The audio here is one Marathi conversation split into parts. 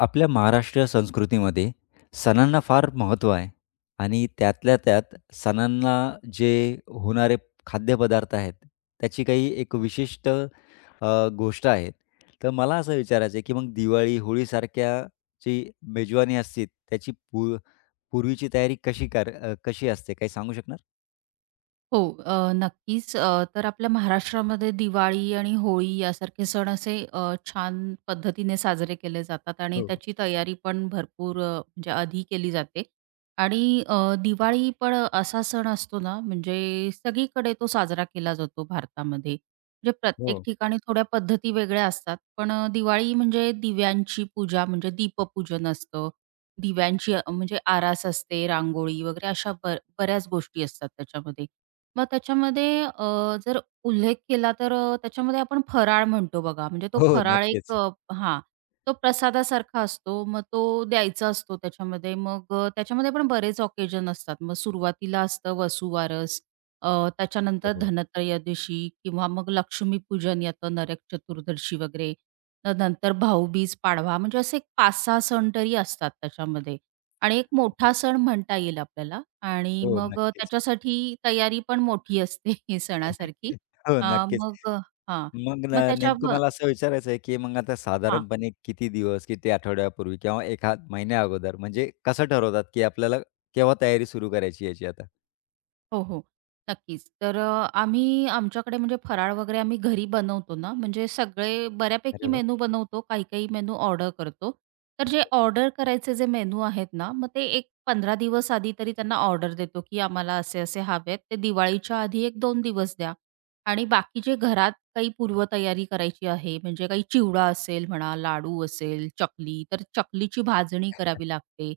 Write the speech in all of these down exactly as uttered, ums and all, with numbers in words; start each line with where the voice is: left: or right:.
left: आपल्या महाराष्ट्रीय संस्कृतीमध्ये सणांना फार महत्त्व आहे आणि त्यातल्या त्यात सणांना जे होणारे खाद्यपदार्थ आहेत, त्याची काही एक विशिष्ट अ, गोष्ट आहे. तर मला असं विचारायचं आहे, की मग दिवाळी, होळीसारख्या जी मेजवानी असते, त्याची पू पूर्वीची तयारी कशी कर अ, कशी असते? काही सांगू शकणार?
right: हो, अ, नक्कीच. अ, तर आपल्या महाराष्ट्रामध्ये दिवाळी आणि होळी यासारखे सण असे अ, छान पद्धतीने साजरे केले जातात आणि
left: हो,
right: त्याची तयारी पण भरपूर अ, म्हणजे आधी केली जाते. आणि अ, दिवाळी पण असा सण असतो ना, म्हणजे सगळीकडे तो साजरा केला जातो भारतामध्ये. म्हणजे प्रत्येक
left: हो.
right: ठिकाणी थोड्या पद्धती वेगळ्या असतात. पण अ, दिवाळी म्हणजे दिव्यांची पूजा म्हणजे दीपपूजन असतं. दिव्यांची अ, म्हणजे आरास असते, रांगोळी वगैरे अशा ब बऱ्याच गोष्टी असतात त्याच्यामध्ये. मग त्याच्यामध्ये अ, जर उल्लेख केला तर अ, त्याच्यामध्ये आपण फराळ म्हणतो बघा. म्हणजे तो
left: हो,
right: फराळ एक
left: नक्कीच.
right: अ, हां. तो प्रसादासारखा असतो. मग तो द्यायचा असतो त्याच्यामध्ये. मग अ, त्याच्यामध्ये पण बरेच ऑकेजन असतात. मग सुरुवातीला असतं वसुबारस, अ, त्याच्यानंतर
left: बरोबर.
right: धनत्रयोदशी किंवा मग लक्ष्मीपूजन येतं, नरक चतुर्दशी वगैरे. तर नंतर भाऊबीज, पाडवा म्हणजे असे पाच सहा सण तरी असतात त्याच्यामध्ये. आणि एक मोठा सण म्हणता येईल आपल्याला आणि
left: हो,
right: मग अ,
left: नक्कीच.
right: त्याच्यासाठी तयारी पण मोठी असते सणासारखी.
left: हो,
right: अ,
left: नक्कीच.
right: मग अ, हां.
left: मग न
right: मग त्याच्या
left: नेमकं मला असं विचारायचं आहे, की मग आता
right: हां.
left: साधारणपणे किती दिवस, किती आठवड्यापूर्वी किंवा एक महिन्या अगोदर म्हणजे कसं ठरवतात, की आपल्याला केव्हा तयारी सुरू करायची याची आता?
right: हो, हो. नक्कीच. तर अ, आम्ही आमच्याकडे म्हणजे फराळ वगैरे आम्ही घरी बनवतो ना, म्हणजे सगळे बऱ्यापैकी
left: अरे वाह!
right: मेनू बनवतो, काही-काही मेनू ऑर्डर करतो. तर जे
left: अच्छा.
right: ऑर्डर करायचे जे मेनू आहेत ना, मग ते एक पंधरा दिवस आधी तरी त्यांना ऑर्डर देतो, की आम्हाला असे-असे हवे ते दिवाळीच्या आधी एक दोन दिवस द्या. आणि बाकी जे घरात काही पूर्वतयारी करायची आहे, म्हणजे काही चिवडा असेल म्हणा, लाडू असेल, चकली, तर चकलीची भाजणी करावी लागते.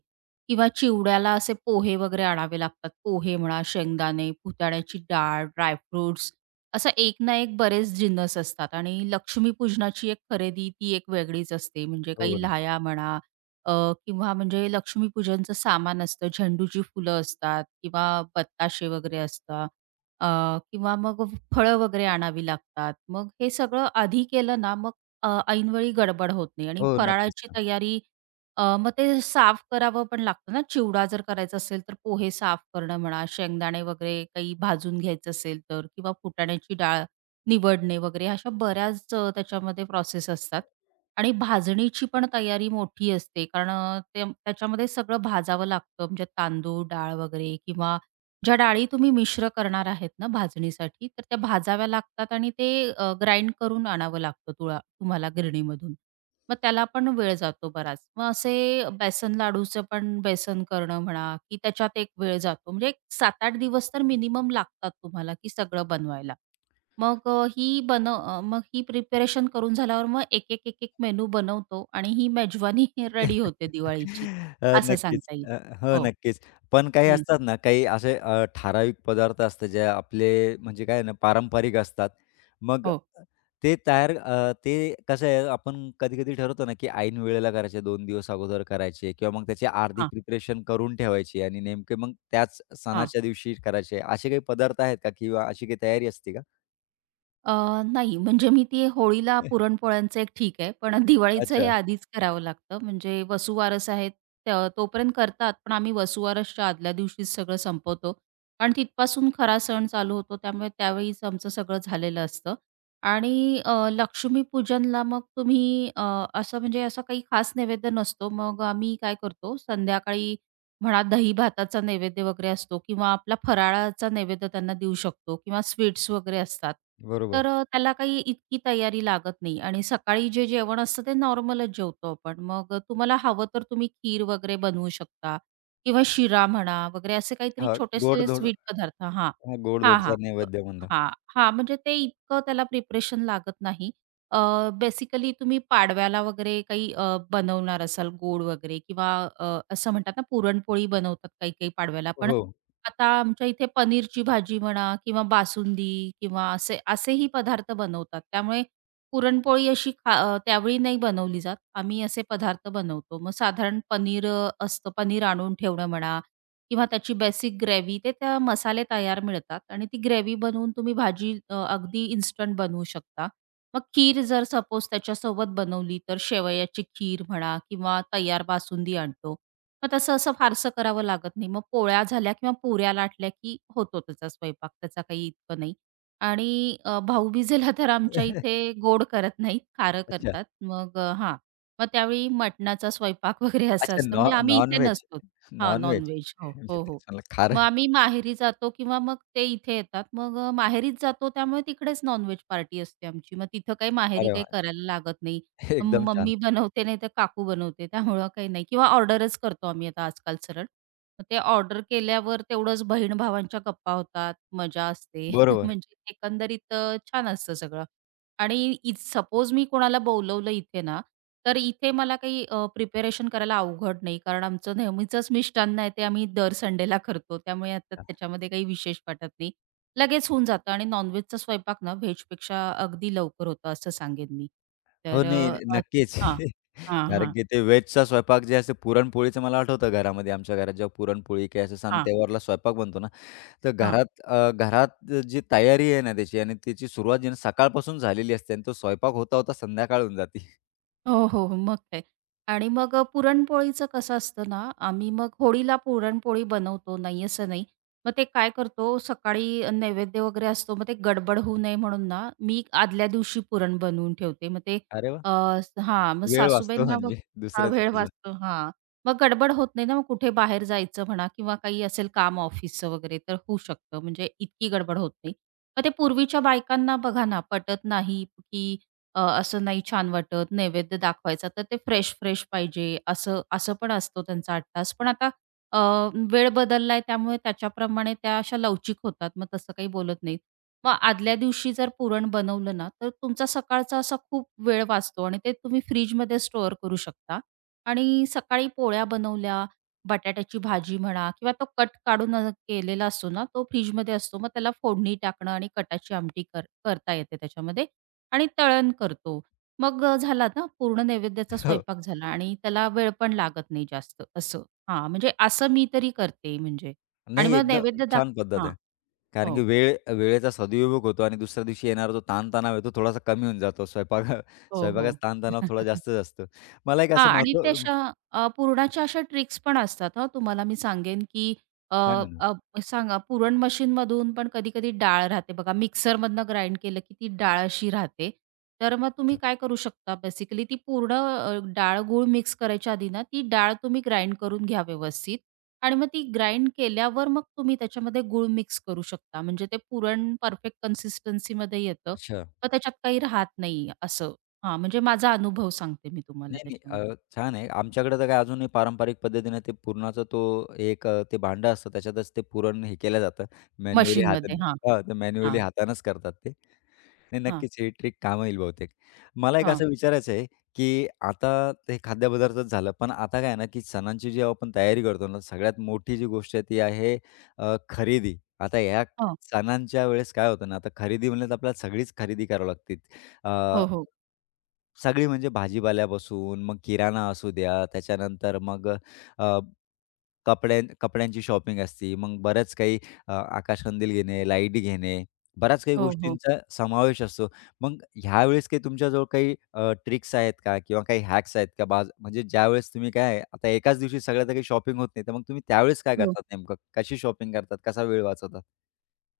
right: किंवा चिवड्याला असे पोहे वगैरे आणावे लागतात. पोहे म्हणा, शेंगदाणे, फुटाण्याची डाळ, ड्रायफ्रुट्स असा एक ना एक बरेच जिन्नस असतात आणि लक्ष्मीपूजनाची एक खरेदी ती एक वेगळीच असते. म्हणजे
left: हो
right: काही
left: ना.
right: लाह्या म्हणा अ, किंवा म्हणजे लक्ष्मीपूजनचं सामान असतं, झेंडूची फुलं असतात किंवा बत्ताशे वगैरे असतात अ, किंवा मग फळं वगैरे आणावी लागतात. मग हे सगळं आधी केलं ना, मग अ, ऐनवेळी गडबड होत नाही आणि
left: हो, नक्कीच.
right: फराळाची तयारी अ, मग ते साफ करावं पण लागतं ना, चिवडा जर करायचा असेल, तर पोहे साफ करणं म्हणा, शेंगदाणे वगैरे काही भाजून घ्यायचं असेल तर किंवा फुटाण्याची डाळ निवडणे वगैरे अशा बऱ्याच अ, त्याच्यामध्ये प्रोसेस असतात. आणि भाजणीची पण तयारी मोठी असते कारण अ, ते त्याच्यामध्ये सगळं भाजावं लागतं म्हणजे तांदूळ, डाळ वगैरे किंवा ज्या डाळी तुम्ही मिश्र करणार आहेत ना भाजणीसाठी, तर त्या भाजाव्या लागतात आणि ते ग्राइंड करून आणावं लागतं तुळा तुम्हाला गिरणीमधून. मग त्याला पण वेळ जातो बराच. मग असे बेसन लाडूचं पण बेसन करणं म्हणा, की त्याच्यात एक वेळ जातो. म्हणजे एक सात आठ दिवस तर मिनिमम लागतात तुम्हाला, की सगळं बनवायला. मग अ, ही बन अ, मग ही प्रिपरेशन करून झाल्यावर मग एक-एक, एक-एक मेनू बनवतो आणि ही मेजवानी रेडी होते दिवाळीची,
left: अ,
right: असं
left: नक्कीच.
right: सांगता येईल.
left: अ, हो,
right: हो.
left: नक्कीच. पण काही
right: हं.
left: असतात ना, काही असे अ, ठराविक पदार्थ असतात, जे आपले म्हणजे काय ना, पारंपरिक असतात. मग
right: हो.
left: ते तयार अ, ते कसं आहे, आपण कधी-कधी ठरवतो ना, की ऐन वेळेला करायचे, दोन दिवस अगोदर करायचे किंवा मग त्याची अर्धी प्रिपरेशन करून ठेवायची आणि नेमके मग त्याच
right: हां.
left: सणाच्या दिवशी करायचे. असे काही पदार्थ आहेत का किंवा अशी काही तयारी असते का?
right: अ, नाही, म्हणजे मी ती होळीला पुरणपोळ्यांचं एक ठीक आहे, पण दिवाळीचं हे
left: अच्छा,
right: आधीच करावं लागतं. म्हणजे वसुवारस आहे, त तोपर्यंत करतात, पण आम्ही वसुवारसच्या आदल्या दिवशीच सगळं संपवतो. कारण तिथपासून खरा सण चालू होतो, त्यामुळे त्यावेळीच आमचं सगळं झालेलं असतं. आणि अ, लक्ष्मीपूजनला मग तुम्ही अ, असं म्हणजे असा काही खास नैवेद्य नसतो. मग आम्ही काय करतो, संध्याकाळी म्हणा दही भाताचा नैवेद्य वगैरे असतो किंवा आपला फराळाचा नैवेद्य त्यांना देऊ शकतो किंवा स्वीट्स वगैरे असतात.
left: बरोबर.
right: तर अ, त्याला काही इतकी तयारी लागत नाही आणि सकाळी जे जेवण असतं ते नॉर्मलच जेवतो आपण. मग अ, तुम्हाला हवं तर तुम्ही खीर वगैरे बनवू शकता किंवा शिरा म्हणा वगैरे असे काहीतरी
left: हां,
right: छोटेसे
left: गोड-धोड
right: स्वीट पदार्थ हां. हां, हां.
left: हां, नैवेद्य म्हणता.
right: हां, हां. म्हणजे ते इतकं त्याला प्रिपरेशन लागत नाही. अ, बेसिकली तुम्ही पाडव्याला वगैरे काही अ, बनवणार असाल गोड वगैरे किंवा अ, असं म्हणतात ना पुरणपोळी बनवतात काही-काही पाडव्याला. पण
left: हो.
right: आता आमच्या इथे पनीरची भाजी म्हणा किंवा बासुंदी किंवा असे असेही पदार्थ बनवतात. त्यामुळे पुरणपोळी अशी खा अ, त्यावेळी नाही बनवली जात. आम्ही असे पदार्थ बनवतो. मग साधारण पनीर अ, असतं. पनीर आणून ठेवणं म्हणा किंवा त्याची बेसिक ग्रेव्ही ते त्या मसाले तयार मिळतात आणि ती ग्रेव्ही बनवून तुम्ही भाजी अ, अगदी इन्स्टंट बनवू शकता. मग खीर जर सपोज त्याच्यासोबत बनवली तर शेवयाची खीर म्हणा किंवा तयार बासुंदी आणतो. मग तसं असं फारसं करावं लागत नाही. मग पोळ्या झाल्या किंवा पुऱ्या लाटल्या की होतो त्याचा स्वयंपाक. त्याचा काही इतकं नाही. आणि अ, भाऊबीजेला तर आमच्या इथे गोड करत नाहीत, खारं
left: अच्छा.
right: करतात. मग अ, हां. मग त्यावेळी मटणाचा स्वयंपाक वगैरे असं
left: अच्छा
right: असतं.
left: नॉ
right: म्हणजे आम्ही इथे
left: नॉन-व्हेज,
right: नसतो हां, नॉन
left: नॉन-व्हेज.
right: हो,
left: म्हणजे
right: हो, हो.
left: तेच म्हणलं
right: मग
left: खारं.
right: आम्ही माहेरी जातो किंवा मग ते इथे येतात. मग अ, माहेरीच जातो त्यामुळे तिकडेच नॉन पार्टी असते आमची. मग तिथं काही माहेरी
left: अरे
right: काही
left: वाह!
right: करायला लागत नाही. अ,
left: एकदम छान.
right: मम्मी बनवते नाहीतर काकू बनवते त्यामुळं काही नाही किंवा ऑर्डरच करतो आम्ही आता आजकाल सरळ. मग ते ऑर्डर केल्यावर तेवढंच बहीण-भावांच्या गप्पा होतात, मजा असते.
left: बरोबर.
right: म्हणजे एकंदरीत अ, छान असतं सगळं. आणि सपोज मी कोणाला बोलवलं इथे ना, तर इथे मला काही प्रिपेरेशन प्रिपरेशन करायला अवघड नाही. कारण आमचं नेहमीचंच मिष्टान्न आहे ते आम्ही दर संडेला करतो. त्यामुळे आता त्याच्यामध्ये काही विशेष वाटत नाही. लगेच होऊन जातं आणि नॉन-व्हेजचा स्वयंपाक ना व्हेजपेक्षा अगदी लवकर होतो असं सांगेन मी.
left: हो,
right: तर
left: नाही
right: अ, अ
left: नक्कीच.
right: हां. हां,
left: कारण
right: हां.
left: की ते व्हेजचा स्वयंपाक जे असते पुरणपोळीचं मला आठवतं घरामध्ये आमच्या घरात जेव्हा पुरणपोळी काही असं सण
right: हां,
left: त्योहारला स्वयंपाक बनतो ना, तर घरात अ, घरात जी तयारी आहे ना त्याची आणि त्याची सुरुवात जी आहे ना सकाळपासून झालेली असते आणि तो स्वयंपाक होता-होता संध्याकाळ होऊन जाते.
right: हो, हो, हो. मग काय. आणि मग अ, पुरणपोळीचं कसं असतं ना, आम्ही मग होळीला पुरणपोळी बनवतो, नाही असं नाही. मग ते काय करतो, सकाळी अ, नैवेद्य वगैरे असतो, मग ते गडबड होऊ नये म्हणून ना, मी आदल्या दिवशी पुरण बनवून ठेवते. मग ते
left: अरे वाह!
right: अ, हां, मग
left: वेळ वाचतो
right: सासूबाईंना मग
left: म्हणजे
right: हा
left: दुसऱ्या
right: वेळ
left: दिवशीचा.
right: वाचतो हां. मग गडबड होत नाही ना, मग कुठे बाहेर जायचं म्हणा किंवा काही असेल काम ऑफिसचं वगैरे, तर होऊ शकतं. म्हणजे इतकी गडबड होत नाही. मग ते पूर्वीच्या बायकांना बघा ना, पटत नाही, की अ, असं नाही छान वाटत, नैवेद्य दाखवायचा तर ते फ्रेश-फ्रेश पाहिजे असं असं पण असतो त्यांचा अट्टास. पण आता अ, वेळ बदललाय त्यामुळे त्याच्याप्रमाणे त्या अशा लवचिक होतात. मग तसं काही बोलत नाहीत. मग आदल्या दिवशी जर पुरण बनवलं ना, तर तुमचा सकाळचा असा खूप वेळ वाचतो आणि ते तुम्ही फ्रिजमध्ये स्टोअर करू शकता आणि सकाळी पोळ्या बनवल्या, बटाट्याची भाजी म्हणा किंवा तो कट काढून अ, केलेला असतो ना, तो फ्रिजमध्ये असतो. मग त्याला फोडणी टाकणं आणि कटाची आमटी कर करता येते त्याच्यामध्ये आणि तळण करतो. मग अ, झाला ना पूर्ण नैवेद्याचा
left: हो.
right: स्वयंपाक झाला आणि त्याला वेळ पण लागत नाही जास्त असं. हां, म्हणजे असं मी तरी करते म्हणजे आणि
left: नाही
right: मग
left: एकदम
right: नैवेद्य दाख
left: छान पद्धत
right: हां.
left: आहे. कारण
right: हो.
left: की वेळ वेळेचा सदुपयोग होतो आणि दुसऱ्या दिवशी येणारा जो ताणतणाव आहे तो थोडासा कमी होऊन जातो. स्वयंपाका
right: हो,
left: स्वयंपाकाचा
right: हो.
left: ताणतणाव थोडा जास्तच असतो. मला एक
right: हां
left: असं
right: आणि ते
left: महत्व
right: अशा अ, पुरणाच्या अशा ट्रिक्स पण असतात हां, तुम्हाला मी सांगेन, की अ,
left: सांगा ना?
right: अ, सांगा पुरण मशीनमधून पण कधी-कधी डाळ राहते बघा, मिक्सरमधनं ग्राइंड केलं की ती डाळ अशी राहते. तर मग तुम्ही
left: अच्छा.
right: काय करू शकता बेसिकली ती पूर्ण अ, डाळ, गूळ मिक्स करायच्या आधी ना, ती डाळ तुम्ही ग्राइंड करून घ्या व्यवस्थित आणि मग ती ग्राइंड केल्यावर मग तुम्ही त्याच्यामध्ये गूळ मिक्स करू शकता. म्हणजे ते पुरण परफेक्ट कन्सिस्टन्सीमध्ये येतं.
left: अच्छा.
right: मग त्याच्यात काही राहत नाही असं. हां, म्हणजे माझा अनुभव सांगते मी तुम्हाला
left: नाही, नाही. अ,
right: त्याच्यामध्ये
left: छान आहे. आमच्याकडे तर काय अजूनही पारंपरिक पद्धतीने ते पुरणाचा तो एक अ, ते भांडं असतं त्याच्यातच ते पुरण हे केलं जातं मॅन्युअली हाताने
right: मशीनमध्ये. हां,
left: हां, तर मॅन्युअली
right: हां,
left: हातानेच करतात ते. नाही,
right: हां,
left: नक्कीच ही ट्रिक कामं येईल बहुतेक. मला एक
right: हां,
left: असं विचारायचं आहे, की आता ते खाद्यपदार्थच झालं, पण आता काय आहे ना, की सणांची जी आपण तयारी करतो ना, सगळ्यात मोठी जी गोष्ट आहे ती आहे अ, खरेदी. आता ह्या
right: हां.
left: सणांच्या वेळेस काय होतं ना, आता खरेदी म्हणलं तर आपल्याला सगळीच खरेदी करावी लागते. अ,
right: हो, हो, हो.
left: सगळी म्हणजे भाजीपाल्यापासून, मग किराणा असू द्या, त्याच्यानंतर मग कपड्या कपड्यांची शॉपिंग असते. मग बऱ्याच काही अ, आकाशकंदील घेणे, लाईट घेणे, बऱ्याच काही
right: हो, हो.
left: गोष्टींचा समावेश असतो. मग ह्यावेळेस काही तुमच्याजवळ काही ट्रिक्स आहेत का? किंवा काही हॅक्स आहेत का? बाज म्हणजे ज्यावेळेस तुम्ही काय आहे, आता एकाच दिवशी सगळ्या काही शॉपिंग होत नाही. तर मग तुम्ही त्यावेळेस काय
right: हो.
left: करतात नेमकं? कशी शॉपिंग करतात? कसा वेळ वाचवतात?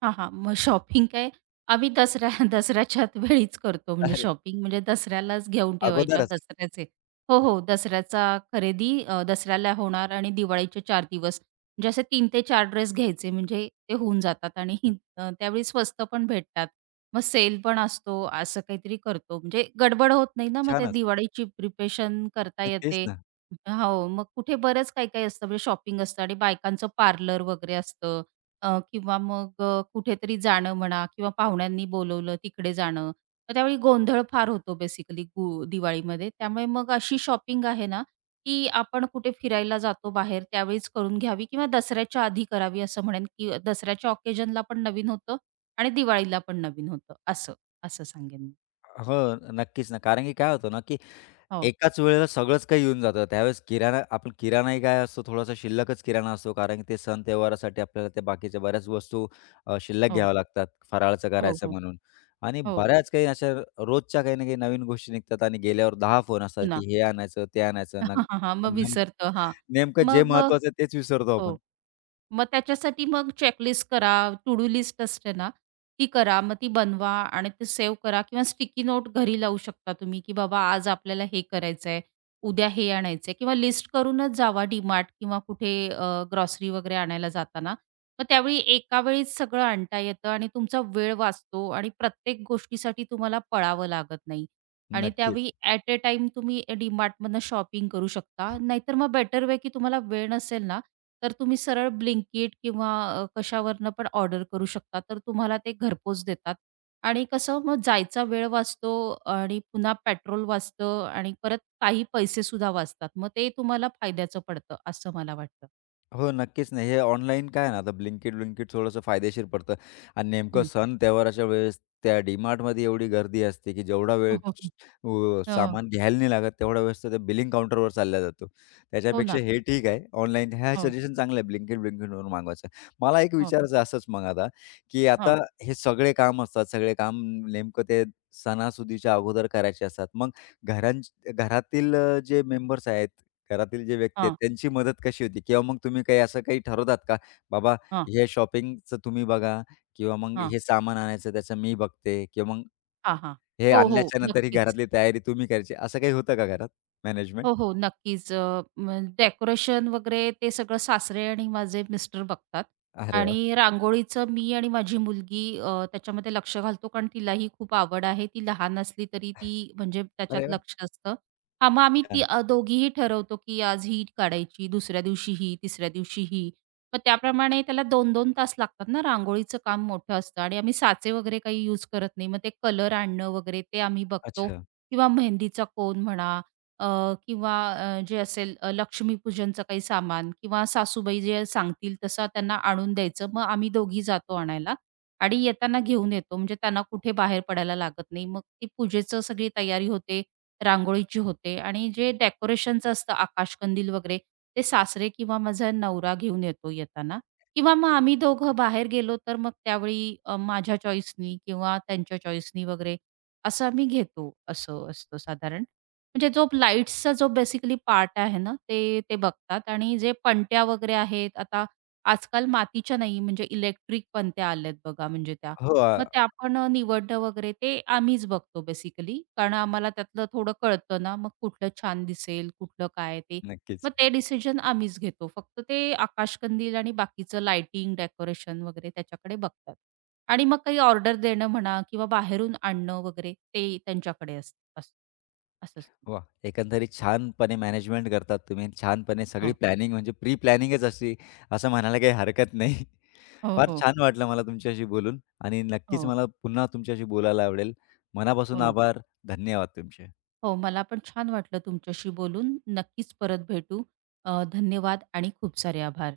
right: हां, हां. मग शॉपिंग काय आम्ही दसऱ्या दसऱ्याच्या वेळीच करतो म्हणजे
left: अरे!
right: शॉपिंग म्हणजे दसऱ्यालाच घेऊन ठेवायच्या
left: अगोदरच.
right: दसऱ्याचे हो, हो. दसऱ्याचा खरेदी अ, दसऱ्याला होणार आणि दिवाळीचे चार दिवस म्हणजे असे तीन ते चार ड्रेस घ्यायचे म्हणजे ते होऊन जातात आणि हि- अ, त्यावेळी स्वस्त पण भेटतात. मग सेल पण असतो असं काहीतरी करतो म्हणजे गडबड होत नाही ना, मग त्या
left: छानच.
right: दिवाळीची प्रिपरेशन करता
left: तर तेच
right: येते.
left: ना.
right: हो, मग कुठे बरंच काही-काही असतं म्हणजे शॉपिंग असतं आणि बायकांचं पार्लर वगैरे असतं. अ, किंवा मग अ, कुठेतरी जाणं म्हणा किंवा पाहुण्यांनी बोलवलं तिकडे जाणं. मग त्यावेळी गोंधळ फार होतो बेसिकली गु दिवाळीमध्ये. त्यामुळे मग अशी शॉपिंग आहे ना, की आपण कुठे फिरायला जातो बाहेर त्यावेळीच करून घ्यावी किंवा दसऱ्याच्या आधी करावी असं म्हणेन, की दसऱ्याच्या ऑकेजनला पण नवीन होतं आणि दिवाळीला पण नवीन होतं असं, असं सांगेन मी.
left: हो, नक्कीच ना. कारण की काय होतं ना, की
right: हो,
left: एकाच वेळेला सगळंच काही येऊन जातं. त्यावेळेस किराणा आपण किराणाही काय असतो थोडासा शिल्लकच किराणा असतो. कारण की ते सण त्योहारासाठी आपल्याला त्या बाकीच्या बऱ्याच वस्तू अ, शिल्लक
right: हो,
left: घ्याव्या लागतात, फराळाचं
right: हो,
left: करायचं
right: हो,
left: म्हणून. आणि
right: हो,
left: बऱ्याच काही अशा रोजच्या काही ना काही नवीन गोष्टी निघतात आणि गेल्यावर दहा फोन
right: हो
left: असतात,
right: ना.
left: की हे आणायचं, ते आणायचं. न
right: हां, हां, हां. मग
left: नेम
right: विसरतो. हां.
left: नेमकं जे
right: मग अ,
left: महत्त्वाचं आहे तेच विसरतो
right: हो.
left: आपण.
right: मग त्याच्यासाठी मग चेकलिस्ट करा, टू डू लिस्ट असते ना, ती करा. मग ती बनवा आणि ते सेव्ह करा किंवा स्टिकी नोट घरी लावू शकता तुम्ही, की बाबा आज आपल्याला हे करायचंय, उद्या हे आणायचंय किंवा लिस्ट करूनच जावा डीमार्ट किंवा कुठे ग्रॉसरी वगैरे आणायला जाताना. मग त्यावेळी एका वेळीच सगळं आणता येतं आणि तुमचा वेळ वाचतो आणि प्रत्येक गोष्टीसाठी तुम्हाला पळावं लागत नाही आणि
left: नक्कीच.
right: त्यावेळी ॲट अ टाईम तुम्ही डीमार्टमधनं शॉपिंग करू शकता. नाहीतर मग बेटर वे की तुम्हाला वेळ नसेल ना तर तुम्ही सरळ Blinkit किंवा अ, कशावरनं पण ऑर्डर करू शकता. तर तुम्हाला ते घरपोच देतात आणि कसं मग जायचा वेळ वाचतो आणि पुन्हा पेट्रोल वाचतं आणि परत काही पैसेसुद्धा वाचतात. मग ते तुम्हाला फायद्याचं पडतं असं मला वाटतं.
left: हो, नक्कीच नाही. हे ऑनलाईन काय आहे ना, आता ब्लिंकिट, Blinkit थोडंसं फायदेशीर पडतं आणि नेमकं
right: हं.
left: सण त्योहाराच्या वेळेस त्या डी-मार्टमध्ये एवढी गर्दी असते, की जेवढा वेळ
right: हो, हो, हो.
left: अ,
right: हो.
left: सामान घ्यायला नाही लागत, तेवढा वेळेस तर ते बिलिंग काउंटरवर चालला जातो.
right: हो
left: त्याच्यापेक्षा
right: ना.
left: हे ठीक आहे. ऑनलाईन ह्या
right: हो,
left: सजेशन चांगलं आहे Blinkit, Blinkitवरून मागवायचं. मला एक
right: हो.
left: विचारायचं असंच मग आता, की आता
right: हां,
left: हे सगळे काम असतात, सगळे काम नेमकं ते सणासुदीच्या अगोदर करायचे असतात. मग घरां घरातील अ, जे मेंबर्स आहेत घरातील जे व्यक्ती आहेत
right: हां,
left: त्यांची मदत कशी होती? किंवा मग तुम्ही काही असं काही ठरवतात का? बाबा
right: हां,
left: हे शॉपिंगचं तुम्ही बघा किंवा मग
right: हां,
left: हे सामान आणायचं त्याचं मी बघते किंवा मग
right: हां, हां.
left: हे
right: हो, हो.
left: आणल्याच्या नंतर ही
right: नक्कीच.
left: घरातली तयारी तुम्ही करायची. असं काही होतं का घरात मॅनेजमेंट?
right: हो, हो. नक्कीच. डेकोरेशन वगैरे ते सगळं सासरे आणि माझे मिस्टर बघतात
left: अरे वाह!
right: आणि रांगोळीचं मी आणि माझी मुलगी अ, त्याच्यामध्ये लक्ष घालतो, कारण तिलाही खूप आवड आहे. ती लहान असली तरी ती म्हणजे त्याच्यात
left: अरे वाह!
right: लक्ष असतं. हां, मग आम्ही ती
left: छान.
right: अ, दोघीही ठरवतो, की आज ही काढायची, दुसऱ्या दिवशी ही, तिसऱ्या दिवशी ही. मग त्याप्रमाणे त्याला दोन दोन तास लागतात ना, रांगोळीचं काम मोठं असतं आणि आम्ही साचे वगैरे काही यूज करत नाही. मग ते कलर आणणं वगैरे ते आम्ही बघतो
left: अच्छा.
right: किंवा मेहंदीचा कोन म्हणा अ, किंवा अ, जे असेल अ, लक्ष्मीपूजनचं काही सामान किंवा सासूबाई जे सांगतील तसं त्यांना आणून द्यायचं. मग आम्ही दोघी जातो आणायला आणि येताना घेऊन येतो. म्हणजे त्यांना कुठे बाहेर पडायला लागत नाही. मग ती पूजेचं सगळी तयारी होते, रांगोळीची होते आणि जे डेकोरेशनचं असतं आकाशकंदील वगैरे ते सासरे किंवा माझा नवरा घेऊन येतो येताना किंवा मग आम्ही दोघं बाहेर गेलो तर मग त्यावेळी अ, माझ्या चॉईसनी किंवा त्यांच्या चॉईसनी वगैरे असं आम्ही घेतो. असं असतं साधारण. म्हणजे जो लाईट्सचा जो बेसिकली पार्ट आहे ना, ते ते बघतात आणि जे पणत्या वगैरे आहेत, आता आजकाल मातीच्या नाही म्हणजे इलेक्ट्रिक पणत्या आल्यात बघा म्हणजे त्या.
left: हो,
right: मग
left: अ,
right: त्या आपण अ, निवडणं वगैरे ते आम्हीच बघतो बेसिकली. कारण आम्हाला त्यातलं थोडं कळतं ना, मग कुठलं छान दिसेल, कुठलं काय ते.
left: नक्कीच.
right: मग ते डिसिजन आम्हीच घेतो. फक्त ते आकाशकंदील आणि बाकीचं लाइटिंग, डेकोरेशन वगैरे त्याच्याकडे बघतात. आणि मग काही ऑर्डर देणं म्हणा किंवा बाहेरून आणणं वगैरे ते त्यांच्याकडे असतं असं. असंच.
left: वाह! एकंदरीत छानपणे मॅनेजमेंट करतात तुम्ही. छानपणे सगळी
right: हो.
left: प्लॅनिंग म्हणजे प्री प्लॅनिंगच असते असं म्हणायला काही हरकत नाही.
right: हो,
left: फार
right: हो.
left: छान वाटलं मला तुमच्याशी बोलून आणि नक्कीच
right: हो.
left: मला पुन्हा तुमच्याशी बोलायला आवडेल. मनापासून
right: हो ना.
left: आभार. धन्यवाद तुमचे.
right: हो, मला पण छान वाटलं तुमच्याशी बोलून. नक्कीच परत भेटू. अ, धन्यवाद आणि खूप सारे आभार.